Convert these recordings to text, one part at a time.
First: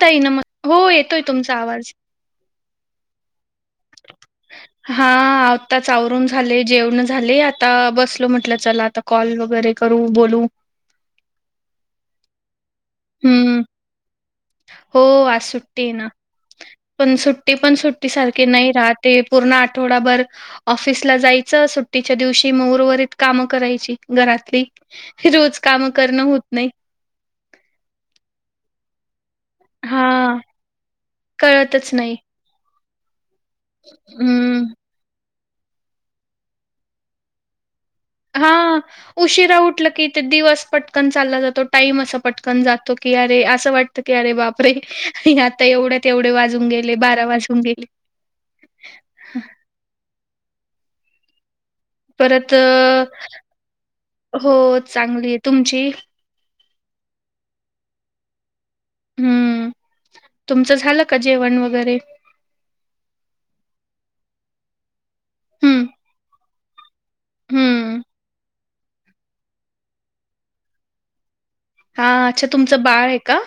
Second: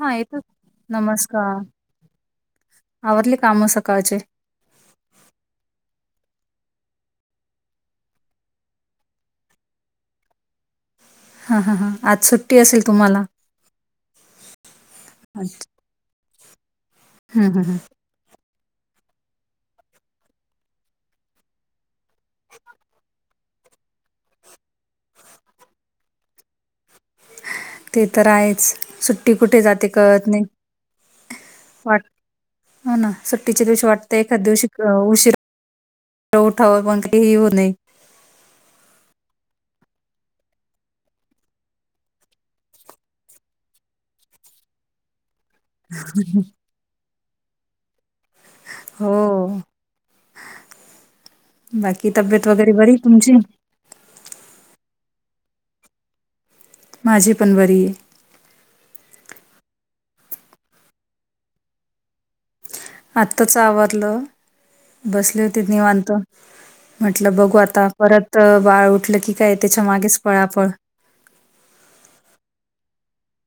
हा ना येतो मग हो येतोय तुमचा नमस्कार आवाज आवरली काम सकाळचे हा आता चावरून झाले जेवण झाले आता बसल म्हटलं चला आता कॉल वगैरे करू बोलू हा हा हा आज सुट्टी असेल तुम्हाला हम्म हो आ हम्म सुट्टी आहे ना पण सुट्टी हम्म पण हम्म. सुट्ट सारखे नाही राहते पूर्ण आठवडाभर ऑफिसला जायचं सुट्टीच्या दिवशी उर्वरित काम करायची घरातली रोज काम करणं होत नाही ते तर आहेच सुट्टी कुठे जाते कळत हा. नाही कळतच वाट नाही हो ना सुट्टीच्या दिवशी वाटत एखाद्या हम्म दिवशी उशीिरा उठावर मगे ह हो नाहीय हा उशिरा उठल की ते दिवस पटकन चालला जातो टाईम असं पटकन जातो की अरे असं वाटत की अरे बापरे आता एवढ्या तेवढे वाजून गेले बारा वाजून गेले हो बाकी तब्येत परत वगैरे बरी अ, तुमची हो चांगली आहे तुमची माझी पण बरी ये हम्म तुमचं झालं का जेवण वगैरे आत्ताच आवरलं बसली होती हं, निवांत म्हटलं बघू आता हं. परत बाळ उठलं की काय त्याच्या मागेच पळापळ हा अच्छा तुमचं बाळ आहे का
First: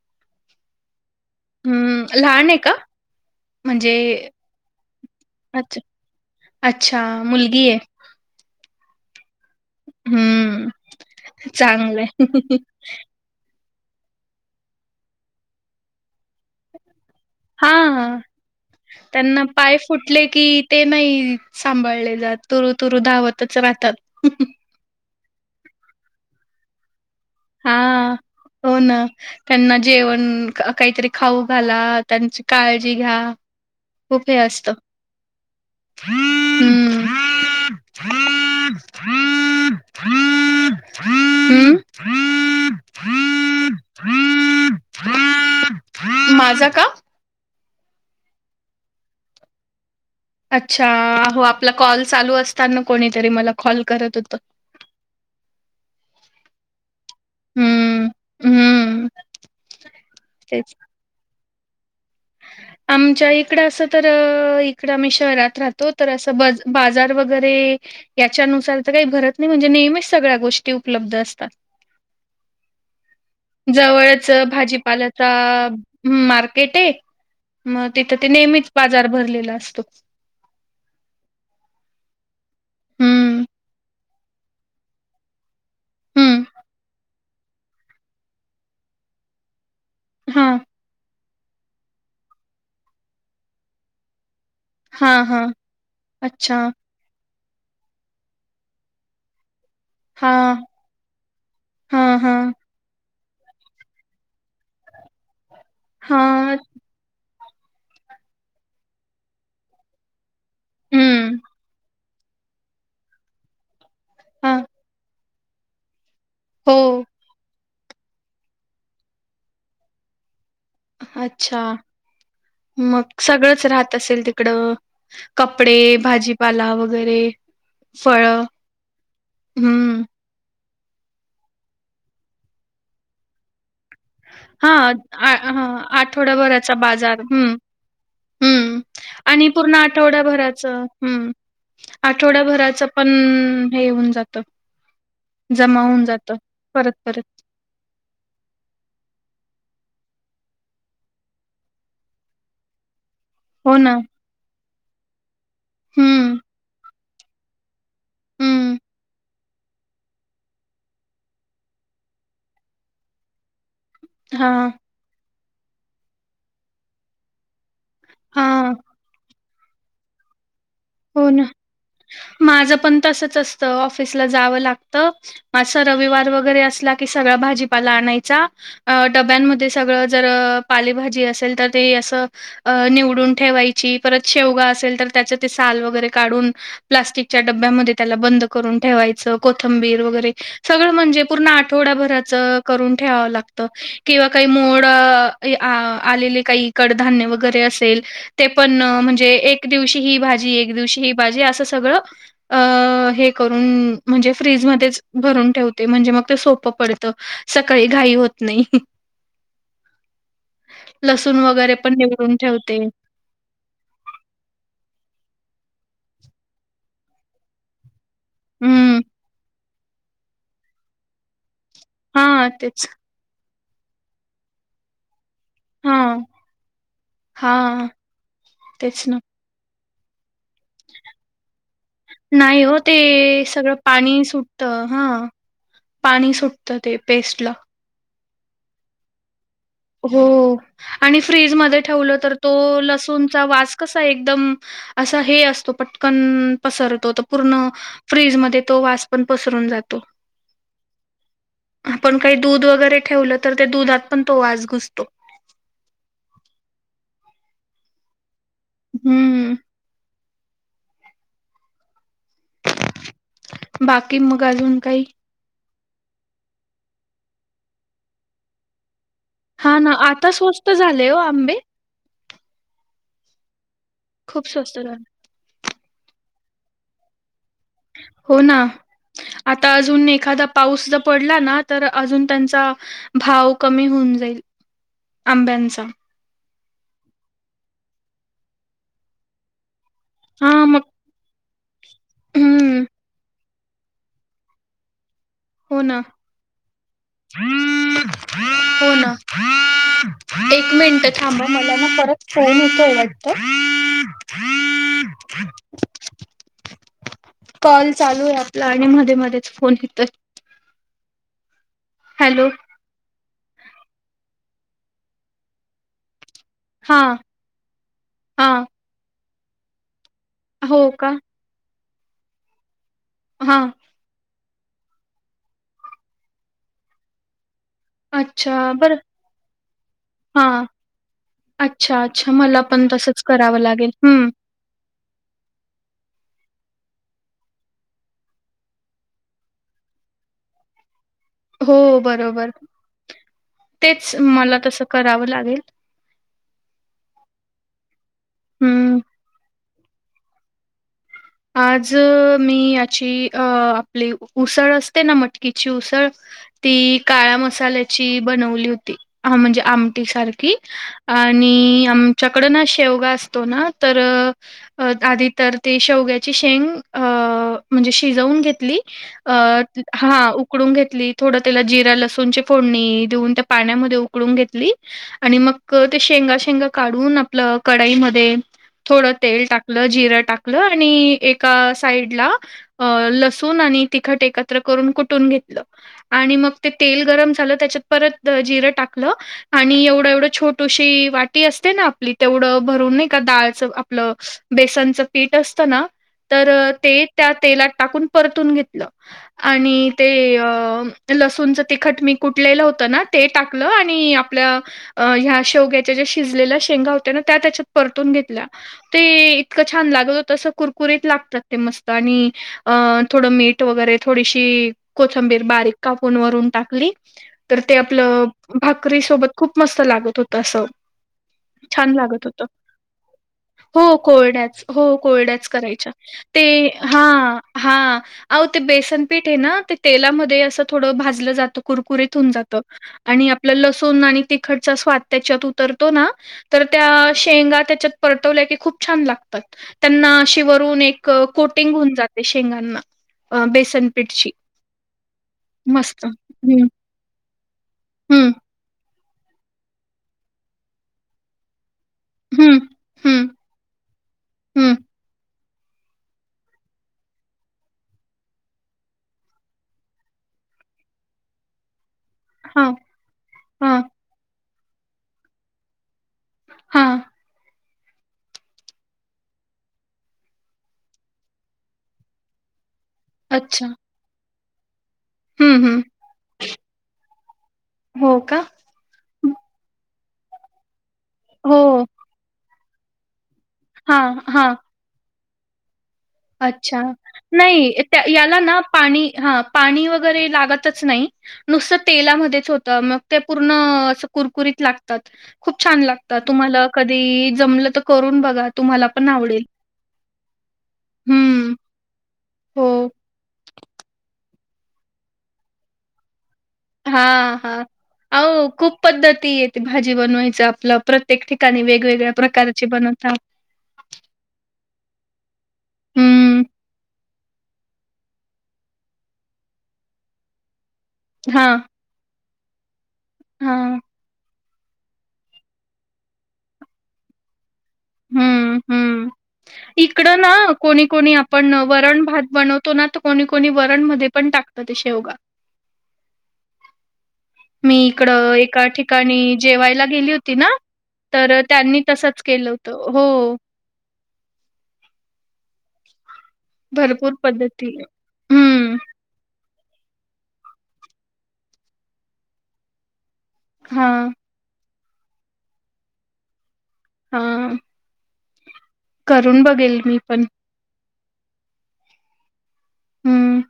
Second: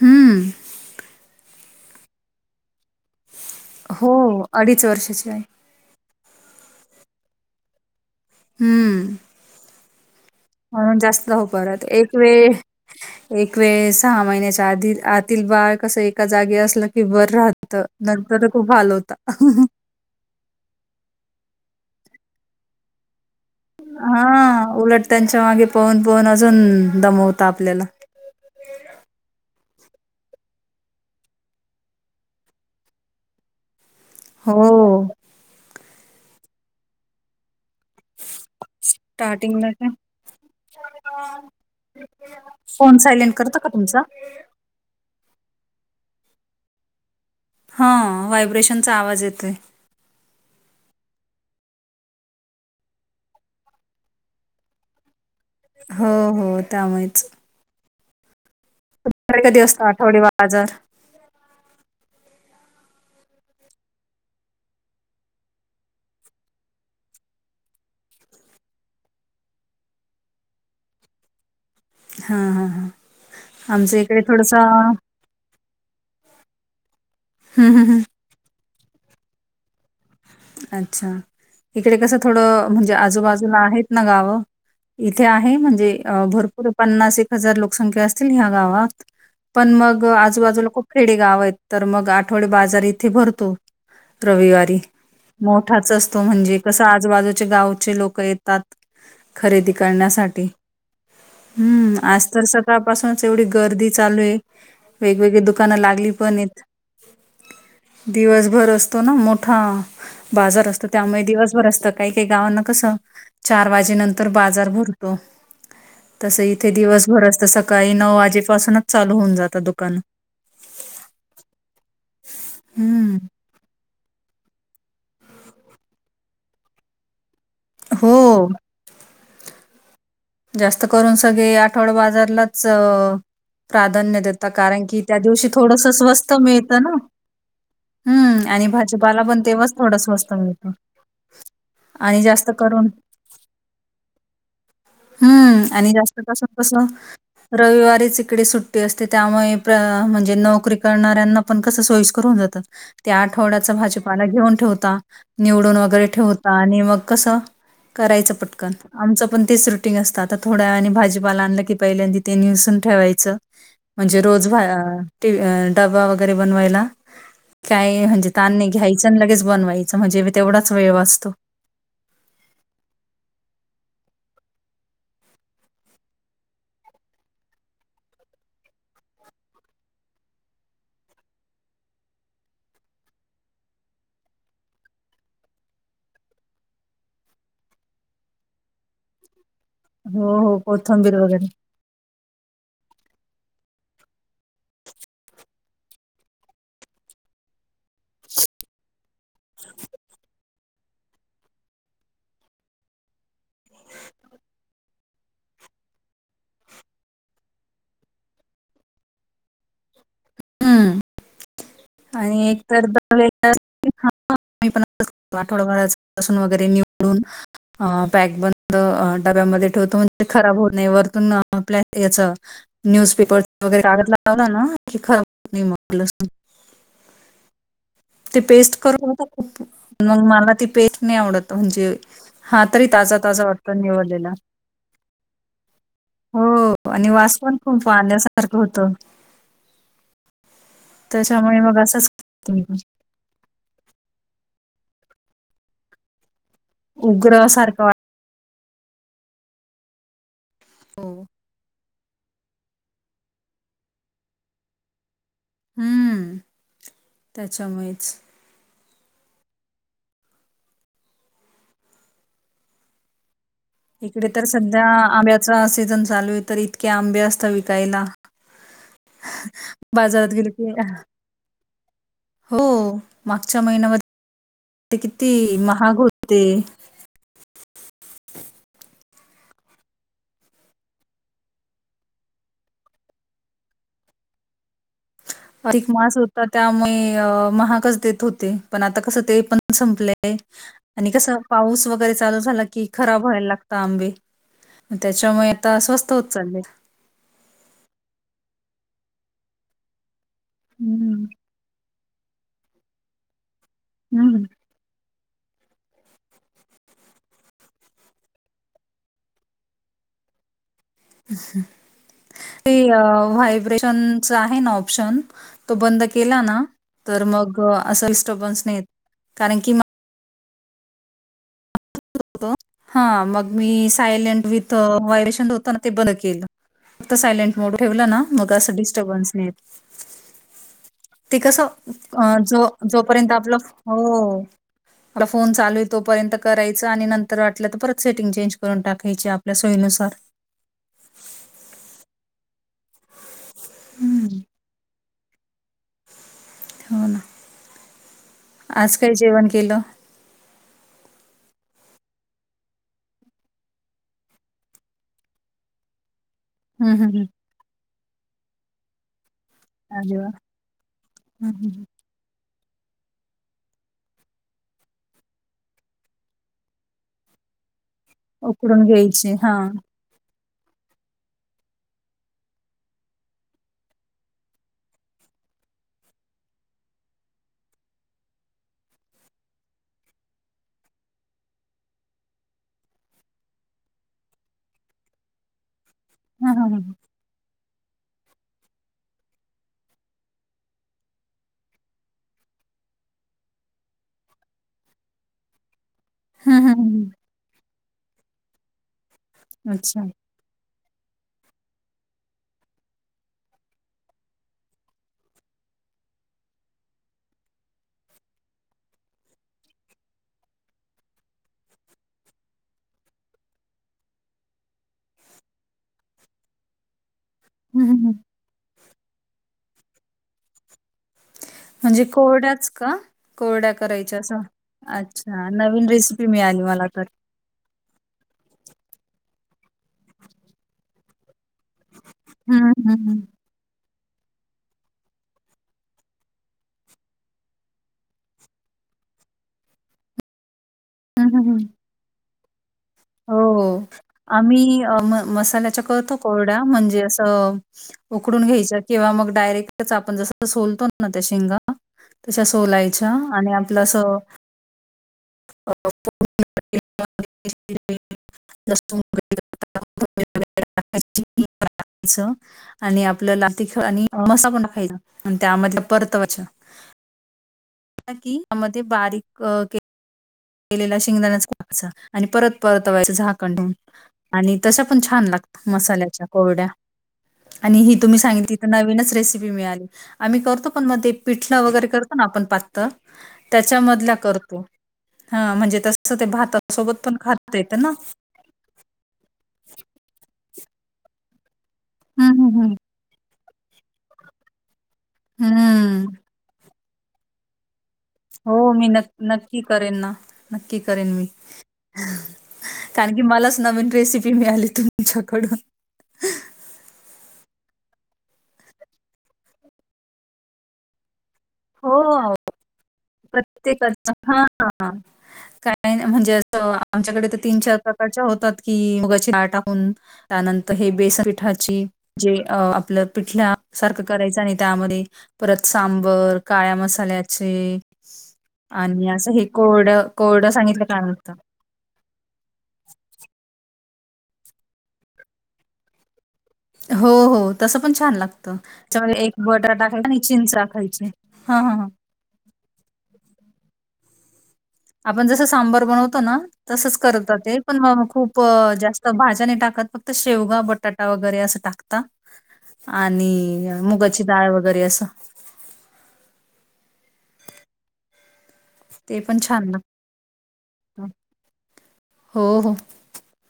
हम्म हं, लहान आहे का म्हणजे हो अडीच वर्षाची आहेय अच्छा, अच्छा मुलगी आहे हम्म हं, म्हणून जास्त हो परत चांगलं एक आहे. वेळ एकवेस सहा महिन्याच्या आधी आतील बाळ कसं एका जागी असलं फिवर हां. राहत नंतर खूप हाल होता त्यांना पाय फुटले की ते नाही सांभाळले जात तुरु तुरु धावतच हा उलट त्यांच्या मागे पहून पहून अजून दमवत हा हो ना त्यांना जेवण काहीतरी खाऊ घाला त्यांची काळजी घ्या खुपे असत हो, हम् स्टार्टिंगला का फोन सायलेंट करत का तुमचा माझा का हा व्हायब्रेशनचा आवाज येतोय अच्छा हो आपला कॉल चालू असता ना कोणीतरी मला कॉल करत होत हो हो त्यामुळेच हम्म हम्म तला कधी असत आठवडी तेच बाजार ह आमच्या इकडं असं तर इकडं आम्ही शहरात राहतो तर असं बज बाजार वगैरे याच्यानुसार तर काही भरत नाही म्हणजे नेहमीच सगळ्या गोष्टी उपलब्ध असतात हां, हां, हां. आमच्या इकडे जवळच थोडंसं भाजीपाल्याचा मार्केट आहे हं, हं, मग हं. तिथं ते नेहमीच बाजार भरलेला असतो अच्छा इकडे कसं थोडं म्हणजे हम्म आजूबाजूला आहेत ना गावं इथे आहे म्हणजे हम्म भरपूर पन्नास एक हजार लोकसंख्या असतील ह्या गावात पण मग हा आजूबाजूला खूप खेडे गाव आहेत तर मग आठवडे बाजार इथे भरतो रविवारी हा हा मोठाच असतो म्हणजे अच्छा कसं आजूबाजूचे गावचे लोक येतात खरेदी हा करण्यासाठी हम्म हा आज हा तर स आपासूनच एवढी गर्दी चालू आहे वेगवेगळी दुकानं लागली पण हा आहेत दिवसभर असतो ना मोठा बाजार असतो त्यामुळे हम्म दिवसभर असतात काही काही गावांना कसं चार वाजे नंतर हा बाजार भरतो तसं इथे हो दिवसभर अस तर सकाळी नऊ वाजेपासूनच चालू होऊन जातं दुकान अच्छा हम्म मग सगळंच राहत असेल तिकड कपडे भाजीपाला वगैरे हो फळ हम्म जास्त करून सगळे आठवड बाजारलाच प्राधान्य देतात कारण हां, की त्या आ दिवशी हां, थोडंस स्वस्त मिळत आठवडाभराचा ना बाजार. हं, हम्म आणि हं. भाजपाला पण आणि तेव्हाच पूर्ण थोडं स्वस्त मिळत आठवड्याभराचं हं, आठवड्याभराचं पण हे होऊन जात हम्म आणि जास्तपासून कस परत-परत. रविवारीच इकडे सुट्टी असते त्यामुळे म्हणजे नोकरी करणाऱ्यांना पण कस सोयस् करून जात त्या आठवड्याच हो ना. भाजीपाला घेऊन ठेवता निवडून वगैरे हं, ठेवता आणि मग कसं करायचं पटकन हं. आमचं पण तीस रुटी ंग असत आ थोड्या वनी भाजीपाला आणलं की पहिल्यांद ते नसून ठेवायचं म्हणजे रोज हां, डबा वगैरे बनवायला काय म्हणजे तानणे हां. घ्यायचं लगेच बनवायचं म्हणजे तेवढाच वेळ हो वाचतो ना. माझं पण तसच असतं ऑफिसला जावं लागत मा रविवार वगैरे असला की सगळा भाजीपाला आणायचा अ डब्यांमध्ये सगळं जर पालेभाजी असेल तर ते असं अ निवडून ठेवायची परत शेवगा असेल तर त्याच्यात साल वगैरे काढून प्लास्टिकच्या डबब्यामध्ये त्याला बंद करून ठेवायच कोथंबीर वगैरे हो, हो. सगळ कोथंबीर म्हणजे प वगैरे. थोड्याभराच करून ठेवावं लागत किंवा काही मोड आलेले काही धान्य वगैरे असेल ते पण म्हणजे एक दिवशी ह एक दिवशी ही भाजी असं सगळं अ हे करून म्हणजे फ्रीज मध्येच भरून ठेवते म्हणजे मग ते सोपं पड सकाळी घाई होत नाही [inaudible] हं. लसण वगैरे पण निवडून आणि एक ठेवते. तर द पण आठवडाभराचसून वगैरे निवडून अ पॅक बंद हं. डब्यामध्ये ठेवतो म्हणे खराब होणे वरतून आपल्या याच हां, तेच. न्यूजपेपर वगैरे कागद लागवला ना क खरब हा ती पेस्ट करून होता खूप मग मला ती पेस्ट नाही आवडत म्हणजे नाही हा हो तरी ताज ताजा ते वाटत सगळं पाणी निवळलेला सुटतं हां, पाणी हो सुटतं ते आणि वास पेस्टला. पण खूप पाहण्यासारखं होत हो आणि त्याच्यामुळे फ्रीजमध्ये मग असंच ठेवलं तर तो लसूणचा वा कसा एकदम असा हे असतो पटकन पसरतो तर उग्र पूर्ण सारखं फ्रीजमध्ये तो वास पण पसरून जातो हो आपण काही दूध वगैरे ठेवलं तर त्या दुधात पण तो वास घुसतो हम्म त्याच्यामुळेच हम्म [inaudible] बाकी इकडे मग तर अजून सध्या काही आम् सीज चालू आहे तर इतके आंबे असत विकायला हा ना बाजारात आता गेले स्वस्त की झाले हो आंबे हो मागच्या महिन्यामध्ये खूप स्वस्त राहिलं ती महाग होते हो ना आता अजून एखादा पाऊस ज पडला ना तर अजून त्यांचा भाव कमी होऊन जाईल अ आंब्यांचा मास होता त्यामुळे महागच देत होते पण आता कस ते पण संपले हा मग आणि कस पाऊस वगैरे चालू झाला हम्म कि खराब व्हायला लागत तंबे त्याच्यामुळे आता स्वस्त होत चालले होन एक मिनट हं, मला ना परत फोन येत आटत हम् कॉल चालू आहे आपला आणि मध्ये मध्येच फोन घेतच हम् हॅलो व्हायब्रेशन आहे ना ऑप्शन तो बंद केला ना हा तर मग हा नाही कारण क हो का हा मग हा. मी सायलेंट विथ व्हायब्रेशन होतं ना ठेवलं ना मग अच्छा, असं बरं डिस्टर्बन्स नाही हां. ते कस अच्छा, अ अच्छा. जो मला पण तसंच जोपर्यंत करावं आपलं लागेल. हो हं. मला फोन चालू आहे तोपर्यंत करायच आणि नंतर वाटलं तर परत सेटिंग चेंज करून टाकायची आपल्या सोयीनुसार हो बरोबर तेच हम्म मला तसं करावं लागेल हो ना हं. आज काही जेवण केलं आज मी याची अ आपली उसळ असते ना मटकीची उसळ हम्म ती हम्म हम्म काळ्या मसाल्याची बनवली होती हा म्हणजे आमटी अरे वा! सारखी हम्म हम्म हम्म. आणि आम च्याकड ना शेवगा असतो ना तर आधी तर ते शेवग्या शेंग म्हणजे शिजवून घेतली उकडून घ्यायची हा. हा उकडून घेतली थोडं त्याला जिरा लसूणची फोडणी देऊन त्या पाण्यामध्ये उकळून घेतली आणि मग ते शेंगा शेंगा काढून आपलं कढाईमध्ये थोडं तेल टाकलं जिरं टाकलं आणि एका साईड ला लसून आणि तिखट एकत्र करून कुठून घेतलं आणि मग हं ते हं हं तेल गरम झालं त्याच्यात परत जिरं टाकलं आणि एवढं एवढं छोटीशी वाटी असते ना आपली तेवढं भरून नाही का डाळच आपलं बेसनचं पीठ असत ना तर हं हं ते हं त्या तेलात टाकून परतून घेतलं आणि अच्छा ते लसूणचं तिखट मी कुटलेलं होतं ना ते टाकलं आणि आपल्या अं ह्या शेवग्याच्या ज्या शिजलेल्या शेंगा होत ना त्या त्याच्यात परतून घेतल्या ते इतकं छान लागल होतसं कुरकुरीत लागतात ते मस्त आणि अ थोडं मीठ वगैरे थोडीशी कोथंबीर बारीक कापून वरून टाकली तर ते हं हं हं. आपलं भाकरी सोबत खूप मस्त लागत होत असं म्हणजे कोरड्याच का? छत कोरड्या करायच्या असं? अच्छा, होड नवीन करायच्या रेसिपी मिळाली ते मला तर. हा हा ते बेसन पीठ आहे ना ते तेलामध्ये अस थोडं भाजलं जात कुरकुरीत होऊन जात हं, हं, हं. आणि आपलं लसूण आणि तिखटचा स्वाद त्याच्यात उतरतो ना तर त्या शेंगा त्याच्यात परवल्या क खूप छान लागतात त्यां अशी वरून एक हं, हं, हं. कोटिंग होऊन जाते शेंगांना अ, हो बेसन पीठची. आम्ही म मसाल्याच्या मस्त. करतो कोरडा हं, म्हणजे असं हं, उकडून घ्यायच्या किंवा मग डायरेक्ट आपण जस सोलतो ना त्या शिंग तच्या हं, सोलायच्या हं, आणि आपलं अस हं. लसूण च हां, आणि आपलं ला खेळ हां, आणि मसा पण टाकायचा त्यामध्ये हां. ब केलेला शेंगदाण्याचवायचा आणि परत परत वयचं झाकण अच्छा. ठेऊून आणि तशा पण छान हं, लागत हं. मसाल्याच्या कोरड्या आणि ही तुम्ही हो का? सांगित नवीनच रेसिपी मिळाली आम्ही करतो पण मग ते पिठ हो. वगैरे करतो ना आपण त्या हां, हां. म्ह अच्छा नाही त्या याला ना पाणी हा पाणी वगैरे लागतच नाही नुसतं हम्म तेलामध्येच हम्म होतं मग ते पूर्ण कुरकुरीत लागतात हम्म खूप छान हम्म लागतात तुम्हाला कधी जमलं करून बघा तुम्हाला पण आवडेल े ना नक्की करेन मी हं. हो. कारण की मलाच नवीन रेसिपी मिळाली त तुमच्याकडून हा हा अ खूप पद्धती येते भाजी बनवायच आपलं प्रत्येक ठिका नी वेगवेगळ्या प्रकारचे बनवत प्रत्येक हा ह काय म्हणजे हं. असं आमच्याकडे तर तीन चार प्रकारच्या होतात कि मुगाची ळ टाकून त्यानंतर हे बेसन हां, पिठाची जे आपलं पिठल्या हां. सारखं करायचा नाही त्यामध्ये परत सांबर काळ्या मसाल्याचे हम्म आणि असं हे हम् कोरडं इकडं ना कोरडं सांगितलं कोणी काय कोणी म्हणतं आपण वरण भात बनवतो ना तर कोणी कोणी वरण मध्ये पण टाकत ते शेवगा [inaudible] मी इकड छान लागतं. एका ठिकाणी त्याच्यामध्ये एक बटाटा जेवायला टाकायचा गेली आणि होती ना चिंच टाकायची. तर हां, हां, त्यांनी हां. तसंच केलं होत हो आपण जसं सांबर बनवतो ना तसंच भरपूर करतात ते पद्धती पण म खूप हं, जास्त भाज्या नाही टाकत फक्त शेवगा बटाटा वगैरे असं टाकता आणि हां, मुगाची डाळ वगैरे असं हा ते पण छान ना मी पण. हो हो हं,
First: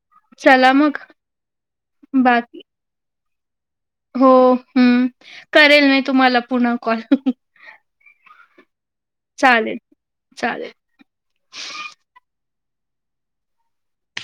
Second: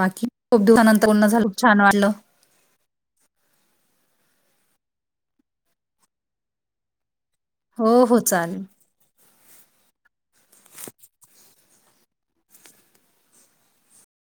बाकी खूप चला मग दिवसानंतर बोलण झालं छान वाटलं बाकी हो हम् करेल नाही तुम्हाला पुन्हा कॉल हो हो चालेल चालेल चालेल